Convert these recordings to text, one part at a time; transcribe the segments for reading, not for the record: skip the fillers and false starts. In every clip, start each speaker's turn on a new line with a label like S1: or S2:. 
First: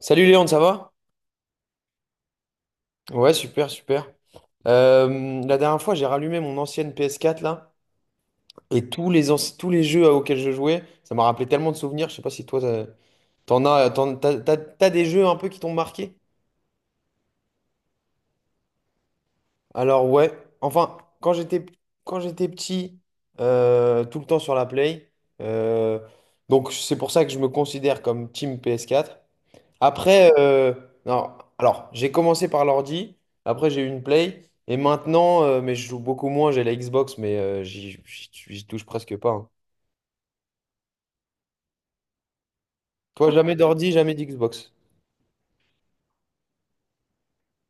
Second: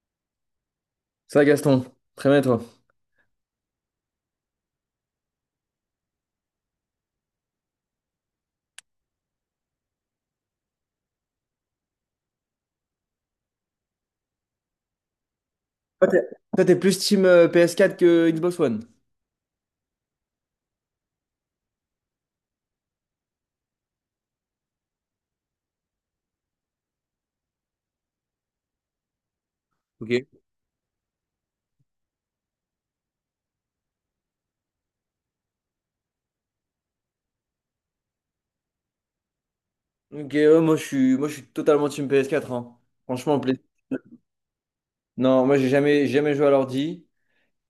S1: Salut Léon, ça va?
S2: Ça va, Gaston, très bien, et toi.
S1: Ouais, super, super. La dernière fois, j'ai rallumé mon ancienne PS4 là, et tous les jeux auxquels je jouais, ça m'a rappelé tellement de souvenirs. Je sais pas si toi, t'as- t'en as, t'en- t'as, t'as- t'as des jeux un peu qui t'ont
S2: Toi,
S1: marqué?
S2: t'es toi, t'es plus team PS4 que Xbox One.
S1: Alors ouais, enfin, quand j'étais petit, tout le temps sur la Play, euh, donc c'est pour ça que je me considère comme Team PS4.
S2: Ok.
S1: Après, non, alors, j'ai commencé par l'ordi, après j'ai eu une Play, et maintenant, mais je joue beaucoup moins, j'ai la Xbox, mais j'y touche presque pas, hein.
S2: Ok, ouais, moi je suis totalement team PS4, hein.
S1: Toi,
S2: Franchement,
S1: jamais d'ordi, jamais d'Xbox.
S2: non, moi j'ai jamais joué à l'ordi.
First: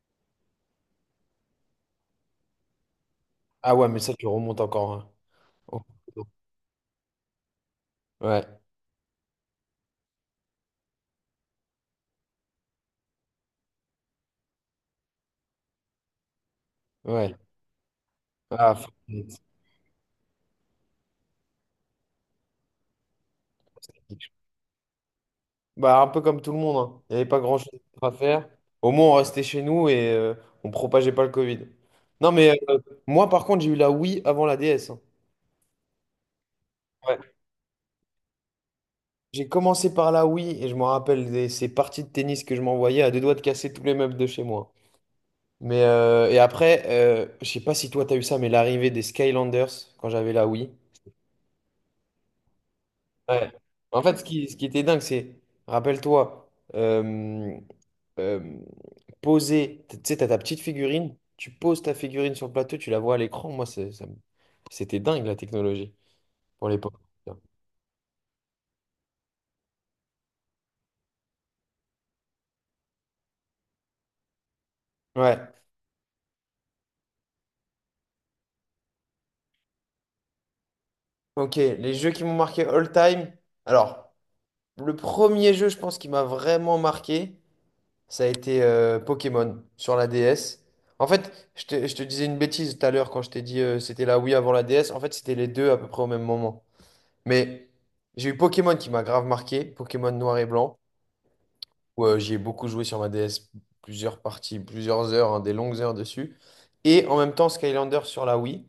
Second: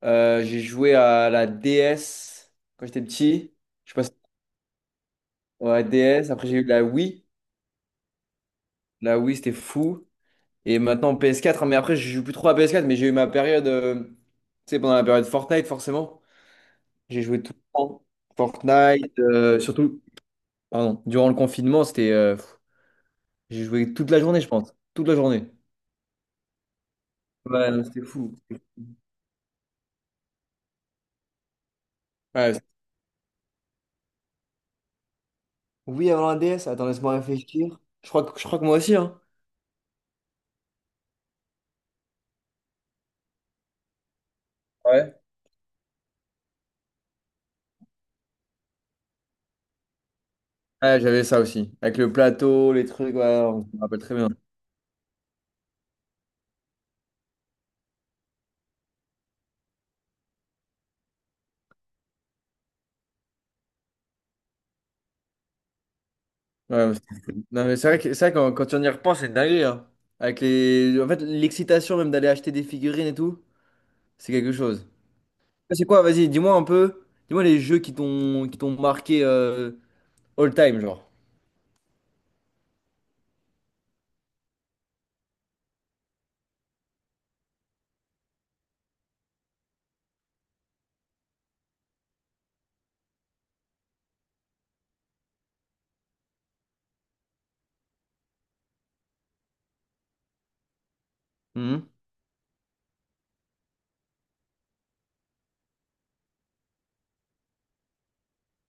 S2: J'ai joué à la DS quand j'étais petit.
S1: Ah ouais,
S2: Je
S1: mais
S2: passe
S1: ça, tu remontes encore, hein.
S2: à
S1: Oh,
S2: la
S1: oh.
S2: DS. Après j'ai eu la Wii.
S1: Ouais,
S2: La Wii c'était fou. Et maintenant PS4, hein, mais après je joue plus trop à PS4. Mais j'ai eu ma période, tu sais, pendant la période Fortnite forcément. J'ai
S1: ouais.
S2: joué tout le temps.
S1: Ah,
S2: Fortnite,
S1: Fortnite.
S2: surtout, pardon, durant le confinement, c'était. J'ai joué toute la journée, je pense. Toute la journée.
S1: Bah, un peu comme tout le monde, hein. Il n'y avait pas grand-chose
S2: Ouais, non, c'était
S1: à
S2: fou.
S1: faire. Au moins, on restait chez nous et on propageait pas le Covid. Non, mais
S2: Ouais,
S1: moi, par contre, j'ai eu la Wii avant la DS, hein.
S2: oui, avant la DS, attends, laisse-moi
S1: Ouais.
S2: réfléchir. Je crois que moi aussi, hein.
S1: J'ai commencé par la Wii et je me rappelle de ces parties de tennis que je m'envoyais à deux doigts de casser tous les meubles de chez moi.
S2: Ouais.
S1: Mais et après, je sais pas si toi t'as eu ça, mais l'arrivée des Skylanders quand j'avais la Wii.
S2: Ouais, j'avais ça aussi. Avec le plateau, les trucs, ouais,
S1: Ouais.
S2: on me rappelle
S1: En
S2: très
S1: fait,
S2: bien.
S1: ce qui était dingue, c'est, rappelle-toi, euh, euh, poser, tu sais, t'as ta petite figurine, tu poses ta figurine sur le plateau, tu la vois à l'écran. Moi, c'est- ça me- C'était dingue la technologie pour
S2: Ouais,
S1: l'époque.
S2: mais c'était fou. Non, mais c'est vrai, quand on y repense, c'est une dinguerie, hein. En fait, l'excitation même d'aller acheter des figurines et tout, c'est quelque chose.
S1: Ouais,
S2: C'est quoi, vas-y, dis-moi un peu. Dis-moi les jeux qui t'ont marqué. All time, genre.
S1: ok. Les jeux qui m'ont marqué all time. Alors. Le premier jeu, je pense, qui m'a vraiment marqué, ça a été Pokémon sur la DS. En fait, je te disais une bêtise tout à l'heure quand je t'ai dit c'était la Wii avant la DS. En fait, c'était les deux à peu près au même moment. Mais j'ai eu Pokémon qui m'a grave marqué, Pokémon noir et blanc,
S2: Mhm.
S1: où j'y ai beaucoup joué sur ma DS, plusieurs parties, plusieurs heures, hein, des longues heures dessus. Et en même temps, Skylander sur la Wii.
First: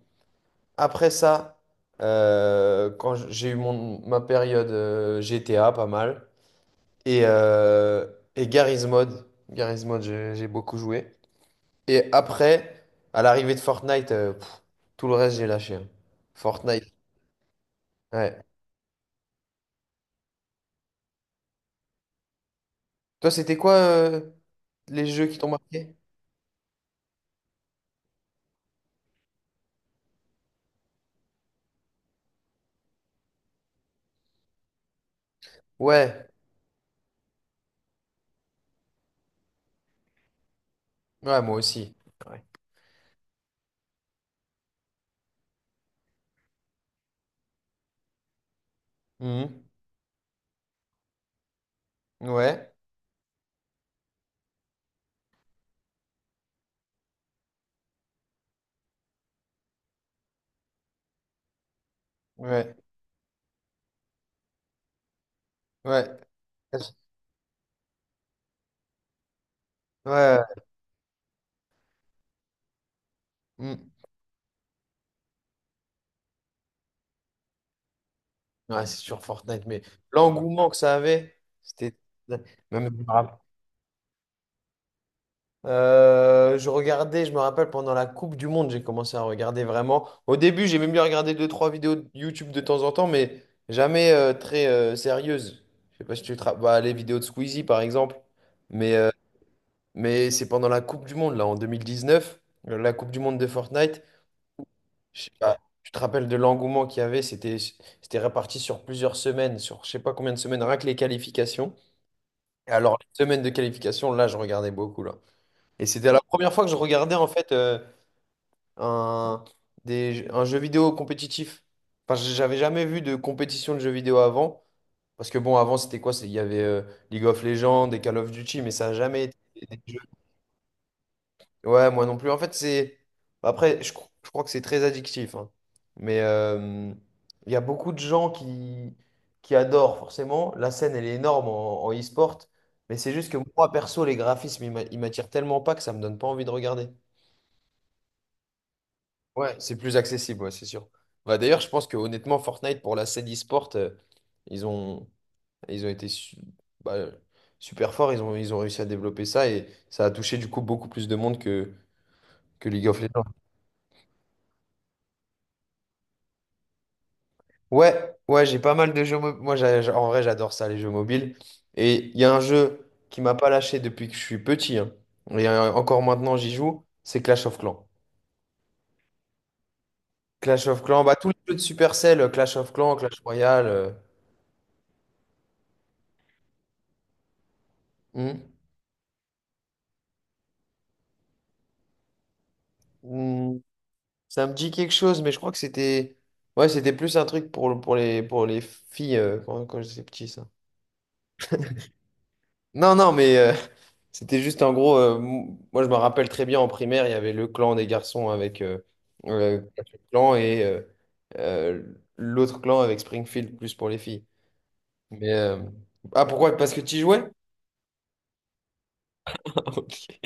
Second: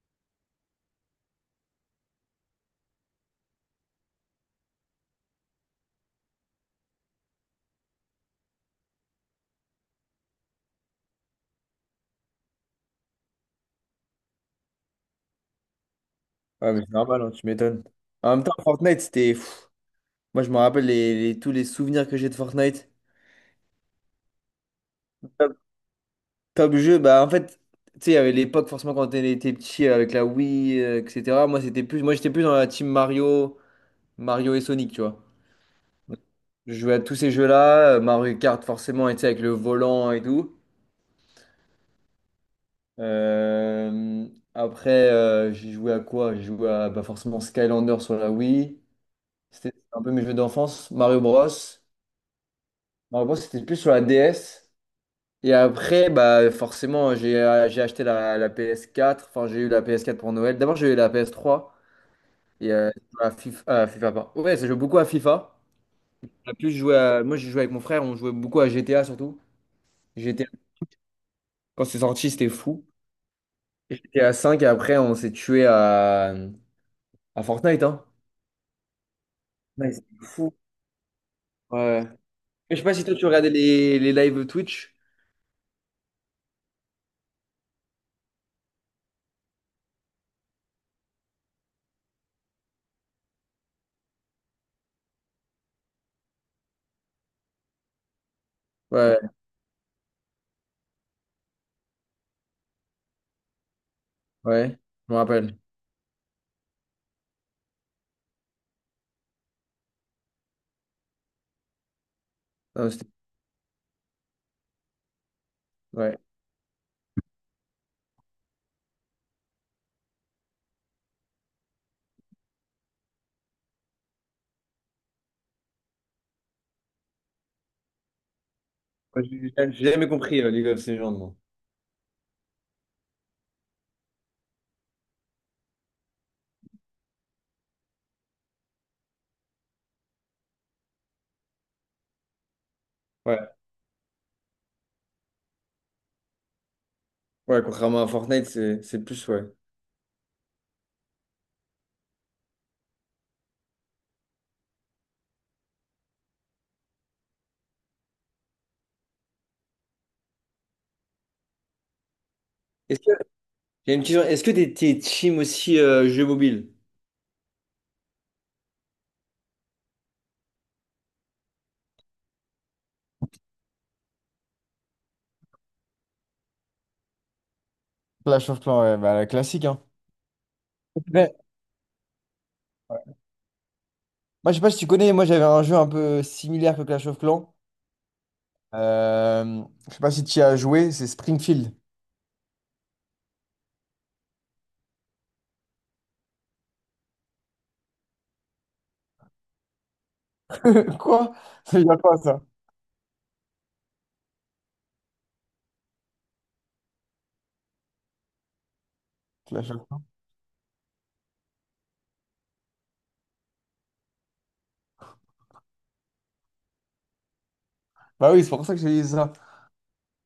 S1: Après ça, quand j'ai eu ma période GTA, pas mal et, euh, et Garry's Mod. Garry's Mod, j'ai beaucoup joué. Et après, à l'arrivée de Fortnite, tout le reste, j'ai lâché, hein.
S2: Ouais, mais
S1: Fortnite,
S2: c'est normal, hein, tu m'étonnes. En
S1: ouais.
S2: même temps, Fortnite, c'était. Moi, je me rappelle les, tous les souvenirs que j'ai de Fortnite.
S1: Toi, c'était quoi les jeux qui t'ont
S2: Top,
S1: marqué?
S2: top jeu, bah en fait, tu sais, il y avait l'époque, forcément, quand on était petit, avec la Wii, etc. Moi, j'étais plus dans la team Mario, Mario et Sonic, tu vois.
S1: Ouais,
S2: Je jouais à tous ces jeux-là, Mario Kart, forcément, et tu sais, avec le volant et tout.
S1: ouais, moi aussi. Ouais.
S2: Euh, Après, j'ai joué à quoi? J'ai joué à bah, forcément Skylander sur la Wii.
S1: Mhm.
S2: C'était un peu mes jeux d'enfance. Mario Bros.
S1: Ouais,
S2: Non, moi, c'était plus sur la DS. Et après, bah, forcément, j'ai acheté la PS4. Enfin, j'ai eu la PS4 pour Noël. D'abord, j'ai eu la PS3 et
S1: ouais,
S2: la FIFA, FIFA, pardon. Ouais, ça joue beaucoup à FIFA.
S1: ouais.
S2: En plus, moi, j'ai joué avec mon frère. On jouait beaucoup à GTA surtout.
S1: Ouais,
S2: GTA, quand c'est sorti, c'était fou.
S1: Mhm.
S2: Et GTA 5, et après, on s'est tué à, Fortnite, hein.
S1: Ouais, c'est sur Fortnite, mais
S2: Ouais, c'était fou.
S1: l'engouement que ça avait, c'était...
S2: Ouais.
S1: Même,
S2: Mais je sais
S1: je
S2: pas
S1: me
S2: si toi, tu
S1: rappelle.
S2: regardais les lives Twitch.
S1: Je regardais, je me rappelle, pendant la Coupe du Monde, j'ai commencé à regarder vraiment. Au début, j'ai même bien regardé deux, trois vidéos de YouTube de temps en temps, mais jamais très sérieuses. Je sais pas si tu te rapp- Bah, les vidéos de Squeezie, par exemple. Mais, euh,
S2: Ouais,
S1: mais c'est pendant la Coupe du Monde, là, en 2019, la Coupe du Monde de Fortnite.
S2: ouais, je me
S1: Je sais pas,
S2: rappelle.
S1: tu te rappelles de l'engouement qu'il y avait, c'était réparti sur plusieurs semaines, sur je sais pas combien de semaines, rien que les qualifications. Et
S2: Non,
S1: alors, les semaines de qualification, là, je regardais beaucoup, là. Et c'était
S2: ouais.
S1: la première fois que je regardais, en fait, un, un jeu vidéo compétitif. Enfin, j'avais jamais vu de compétition de jeux vidéo avant. Parce que bon, avant, il y avait League of Legends et Call of Duty, mais ça n'a jamais
S2: Ouais,
S1: été
S2: j'ai
S1: des jeux.
S2: jamais compris League of Legends, moi.
S1: Ouais, moi non plus. En fait, c'est. Après, je crois que c'est très addictif, hein. Mais il y a beaucoup de qui adorent, forcément. La scène, elle est énorme en, en e-sport. Mais c'est juste que
S2: Ouais,
S1: moi, perso, les graphismes, ils m'attirent tellement pas que ça me donne pas envie de regarder.
S2: ouais, contrairement à Fortnite, c'est plus, ouais.
S1: Ouais, c'est plus accessible, ouais, c'est sûr. Bah, d'ailleurs, je pense que honnêtement, Fortnite, pour la scène e-sport, ils ont, ils ont été su- bah, super forts, ils ont réussi à développer ça et ça a touché du coup beaucoup plus de monde que League
S2: Est-ce
S1: of
S2: que,
S1: Legends.
S2: j'ai une question, est-ce que t'es team aussi jeu mobile?
S1: Ouais, ouais, j'ai pas mal de jeux mobiles. Moi, en vrai, j'adore ça, les jeux mobiles. Et il y a un jeu qui m'a pas lâché depuis que je suis petit, hein, et encore maintenant j'y joue, c'est Clash of Clans.
S2: Clash of Clans, ouais, bah, la classique, hein.
S1: Clash of Clans, bah, tous les
S2: Ouais.
S1: jeux de Supercell, Clash of Clans, Clash Royale.
S2: Moi, je sais pas si tu connais, moi j'avais un jeu un peu similaire que Clash of Clans. Euh, je sais pas si tu y as joué, c'est Springfield.
S1: Hmm. Ça me dit quelque chose, mais je crois que c'était. Ouais, c'était plus un truc pour les filles quand j'étais petit, ça.
S2: Quoi? C'est déjà quoi ça?
S1: Non, non, mais c'était juste en gros. Moi, je me rappelle très bien en primaire, il y avait le clan des garçons avec
S2: Clash of
S1: Patrick
S2: Clans.
S1: Clan et euh, l'autre clan avec Springfield, plus pour les filles. Mais. euh, Ah, pourquoi? Parce que tu y jouais?
S2: Bah oui, c'est pour ça que je dit ça.
S1: Ok,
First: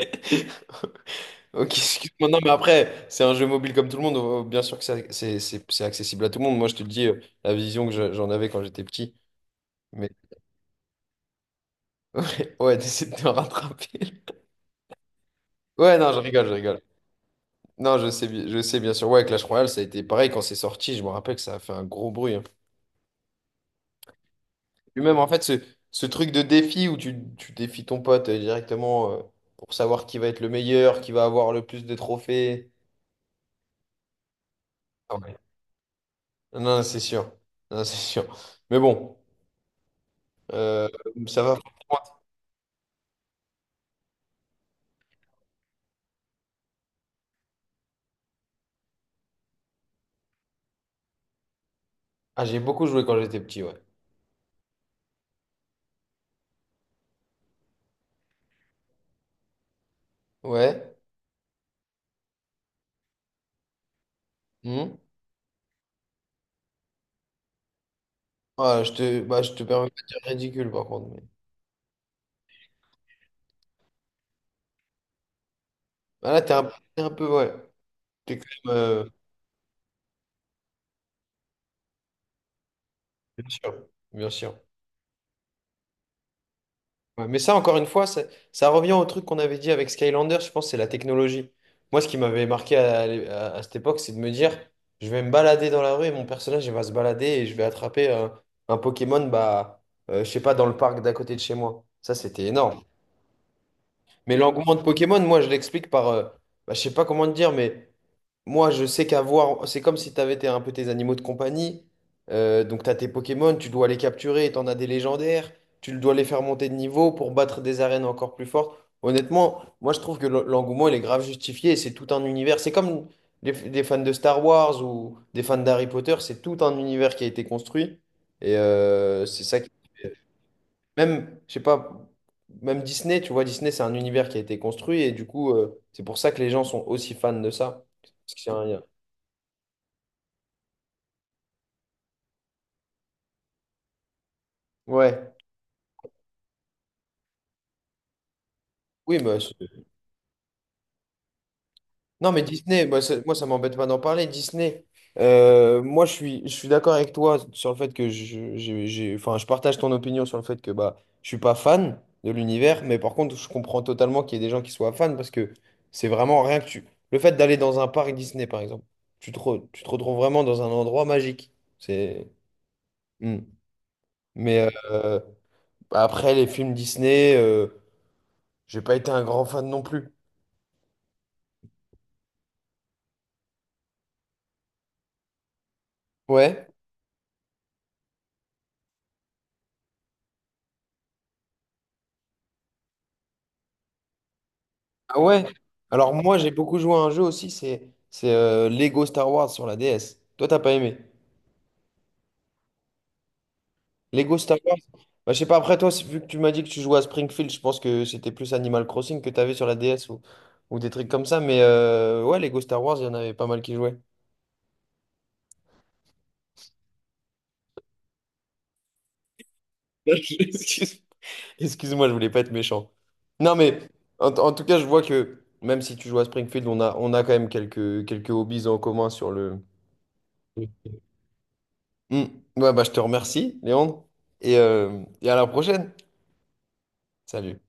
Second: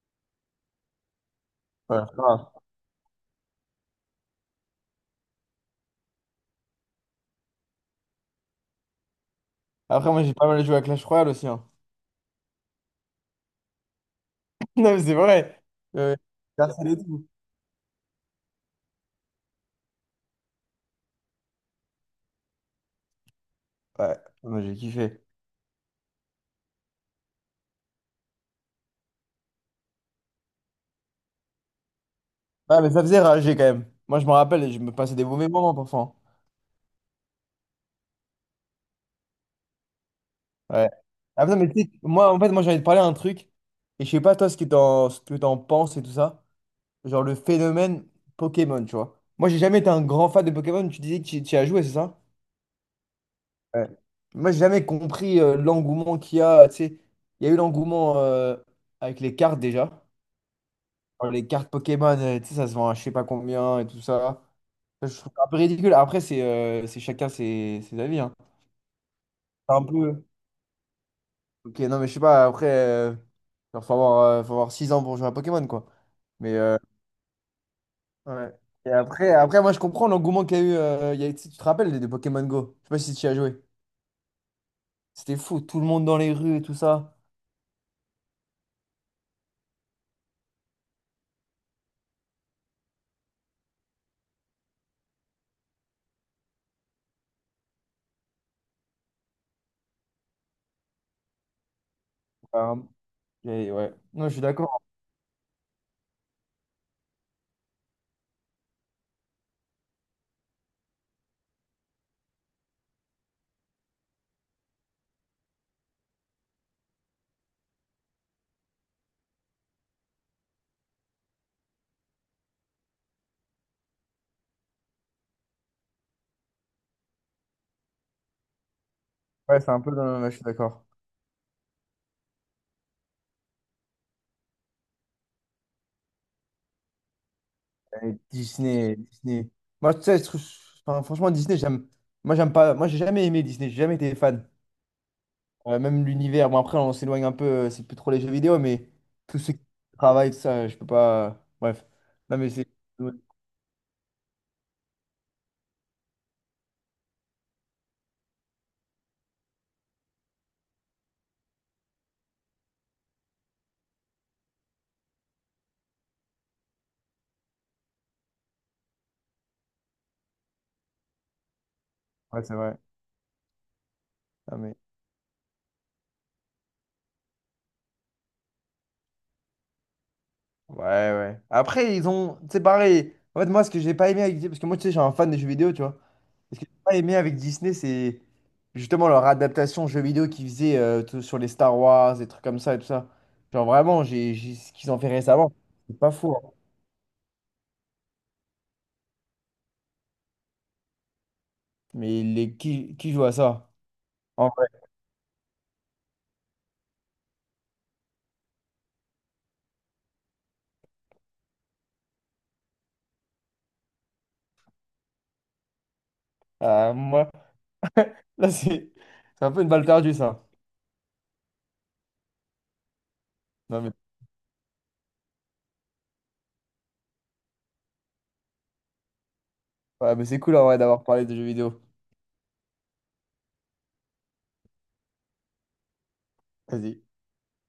S1: ok,
S2: Ouais, c'est
S1: excuse-moi. Non,
S2: grave.
S1: mais après, c'est un jeu mobile comme tout le monde. Bien sûr que c'est accessible à tout le monde. Moi, je te le dis la vision que j'en avais quand j'étais petit. Mais
S2: Après, moi j'ai pas mal joué à Clash Royale aussi, hein.
S1: ouais, d'essayer de te rattraper.
S2: Non, mais c'est vrai.
S1: Ouais, non,
S2: Euh,
S1: je rigole, je rigole.
S2: Personne et tout.
S1: Non, je sais bien sûr. Ouais, Clash Royale, ça a été pareil quand c'est sorti. Je me rappelle que ça a fait un gros bruit, hein.
S2: Ouais, moi j'ai
S1: Et même
S2: kiffé.
S1: en fait, ce truc de défi où tu défies ton pote directement pour savoir qui va être le meilleur, qui va avoir le plus de trophées.
S2: Ah, mais ça faisait rager quand même. Moi, je me rappelle, et je me
S1: Ah
S2: passais des
S1: ouais.
S2: mauvais moments parfois.
S1: Non, non, c'est sûr. Non, c'est sûr. Mais bon, euh,
S2: Ouais.
S1: ça
S2: Ah, putain,
S1: va.
S2: mais tu sais, moi, en fait, moi, j'ai envie de parler un truc. Et je sais pas, toi, ce que t'en penses et tout ça. Genre le phénomène Pokémon, tu vois. Moi, j'ai jamais été un grand fan de Pokémon. Tu disais que tu y as joué, c'est ça?
S1: Ah, j'ai beaucoup joué quand j'étais petit, ouais.
S2: Ouais. Moi, j'ai jamais compris l'engouement qu'il y a. Tu sais, il y a eu l'engouement avec les cartes déjà.
S1: Ouais.
S2: Alors, les cartes Pokémon, tu sais, ça se vend à je sais pas combien et tout ça.
S1: Hmm.
S2: Ça, je trouve ça un peu ridicule. Après, c'est chacun ses avis, hein.
S1: Ah, bah, je te
S2: C'est un
S1: permets pas de dire
S2: peu.
S1: ridicule par contre. Mais...
S2: Ok, non, mais je sais pas, après, genre, faut avoir 6 ans pour jouer à Pokémon, quoi.
S1: Ah,
S2: Mais,
S1: t'es un peu, ouais. T'es quand
S2: ouais.
S1: même,
S2: Et après, moi, je comprends l'engouement qu'il y a eu. Tu te rappelles de des Pokémon Go? Je sais pas si tu y as
S1: bien
S2: joué.
S1: sûr, bien sûr.
S2: C'était fou, tout le monde dans les rues et tout ça.
S1: Ouais, mais ça, encore une fois, ça revient au truc qu'on avait dit avec Skylander, je pense, c'est la technologie. Moi, ce qui m'avait marqué à cette époque, c'est de me dire, je vais me balader dans la rue et mon personnage, il va se balader et je vais attraper un Pokémon, bah, je sais pas, dans le parc d'à côté de chez moi. Ça, c'était
S2: Euh,
S1: énorme.
S2: et ouais. Non, je
S1: Mais
S2: suis
S1: l'engouement
S2: d'accord.
S1: de Pokémon, moi, je l'explique par. Bah, je sais pas comment te dire, mais moi, je sais qu'avoir. C'est comme si tu avais un peu tes animaux de compagnie. Donc, tu as tes Pokémon, tu dois les capturer, tu en as des légendaires. Tu dois les faire monter de niveau pour battre des arènes encore plus fortes. Honnêtement, moi, je trouve que l'engouement, il est grave justifié. Et c'est tout un univers. C'est comme les fans de Star Wars ou des fans d'Harry Potter. C'est tout un univers qui a été construit. Et c'est ça
S2: Ouais,
S1: qui.
S2: c'est un peu dans le même- je suis d'accord.
S1: Même, je sais pas, même Disney, tu vois, Disney, c'est un univers qui a été construit et du coup, c'est pour ça que les gens sont aussi fans de ça.
S2: Et
S1: Parce que c'est un lien.
S2: Disney, Disney. Moi, tu sais, enfin, franchement, Disney, j'aime. Moi, j'aime pas. Moi, j'ai jamais aimé Disney, j'ai jamais été fan.
S1: Ouais.
S2: Même l'univers, bon après on s'éloigne un peu, c'est plus trop les jeux vidéo, mais
S1: Oui,
S2: tous
S1: mais
S2: ceux qui
S1: c'est-
S2: travaillent, tout ça, je peux pas. Bref.
S1: non,
S2: Non
S1: mais
S2: mais c'est.
S1: Disney,
S2: Ouais,
S1: moi, ça m'embête pas d'en parler. Disney, moi, je suis d'accord avec toi sur le fait que enfin, je partage ton opinion sur le fait que bah, je suis pas fan de l'univers, mais par contre, je comprends totalement qu'il y ait des gens qui soient fans parce que c'est vraiment rien que tu. Le fait d'aller dans un parc Disney, par exemple, tu te retrouves vraiment dans un endroit magique. C'est.
S2: c'est vrai.
S1: Mm.
S2: Non,
S1: Mais
S2: mais.
S1: après, les films Disney, j'ai pas été un grand fan non plus.
S2: Ouais, ouais. Après, ils ont. C'est pareil. En fait, moi, ce que j'ai pas aimé avec Disney, parce que moi, tu sais, je suis un fan des jeux vidéo, tu vois. Et ce que
S1: Ouais?
S2: j'ai pas aimé avec Disney, c'est justement leur adaptation jeux vidéo qu'ils faisaient sur les Star Wars, des trucs comme ça et tout ça. Genre vraiment, ce qu'ils ont fait
S1: Ah ouais?
S2: récemment. C'est pas
S1: Alors
S2: fou,
S1: moi,
S2: hein.
S1: j'ai beaucoup joué à un jeu aussi, c'est Lego Star Wars sur la DS. Toi, t'as pas aimé.
S2: Qui joue à ça?
S1: Lego
S2: En
S1: Star
S2: vrai.
S1: Wars? Bah, je sais pas, après toi, vu que tu m'as dit que tu jouais à Springfield, je pense que c'était plus Animal Crossing que t'avais sur la DS ou des trucs comme ça. Mais ouais, Lego Star Wars, il y en avait pas mal qui jouaient.
S2: Moi. Là, c'est un peu une balle perdue, ça.
S1: Excuse-moi. Excuse-moi, je voulais pas être méchant. Non, mais
S2: Non, mais,
S1: en tout cas, je vois que même si tu joues à Springfield, on a quand même quelques hobbies en commun sur le...
S2: ouais, mais c'est cool en
S1: Oui.
S2: vrai d'avoir parlé de jeux vidéo.
S1: Hmm. Ouais, bah, je te remercie, Léandre. Et et à la prochaine.
S2: Vas-y.
S1: Salut.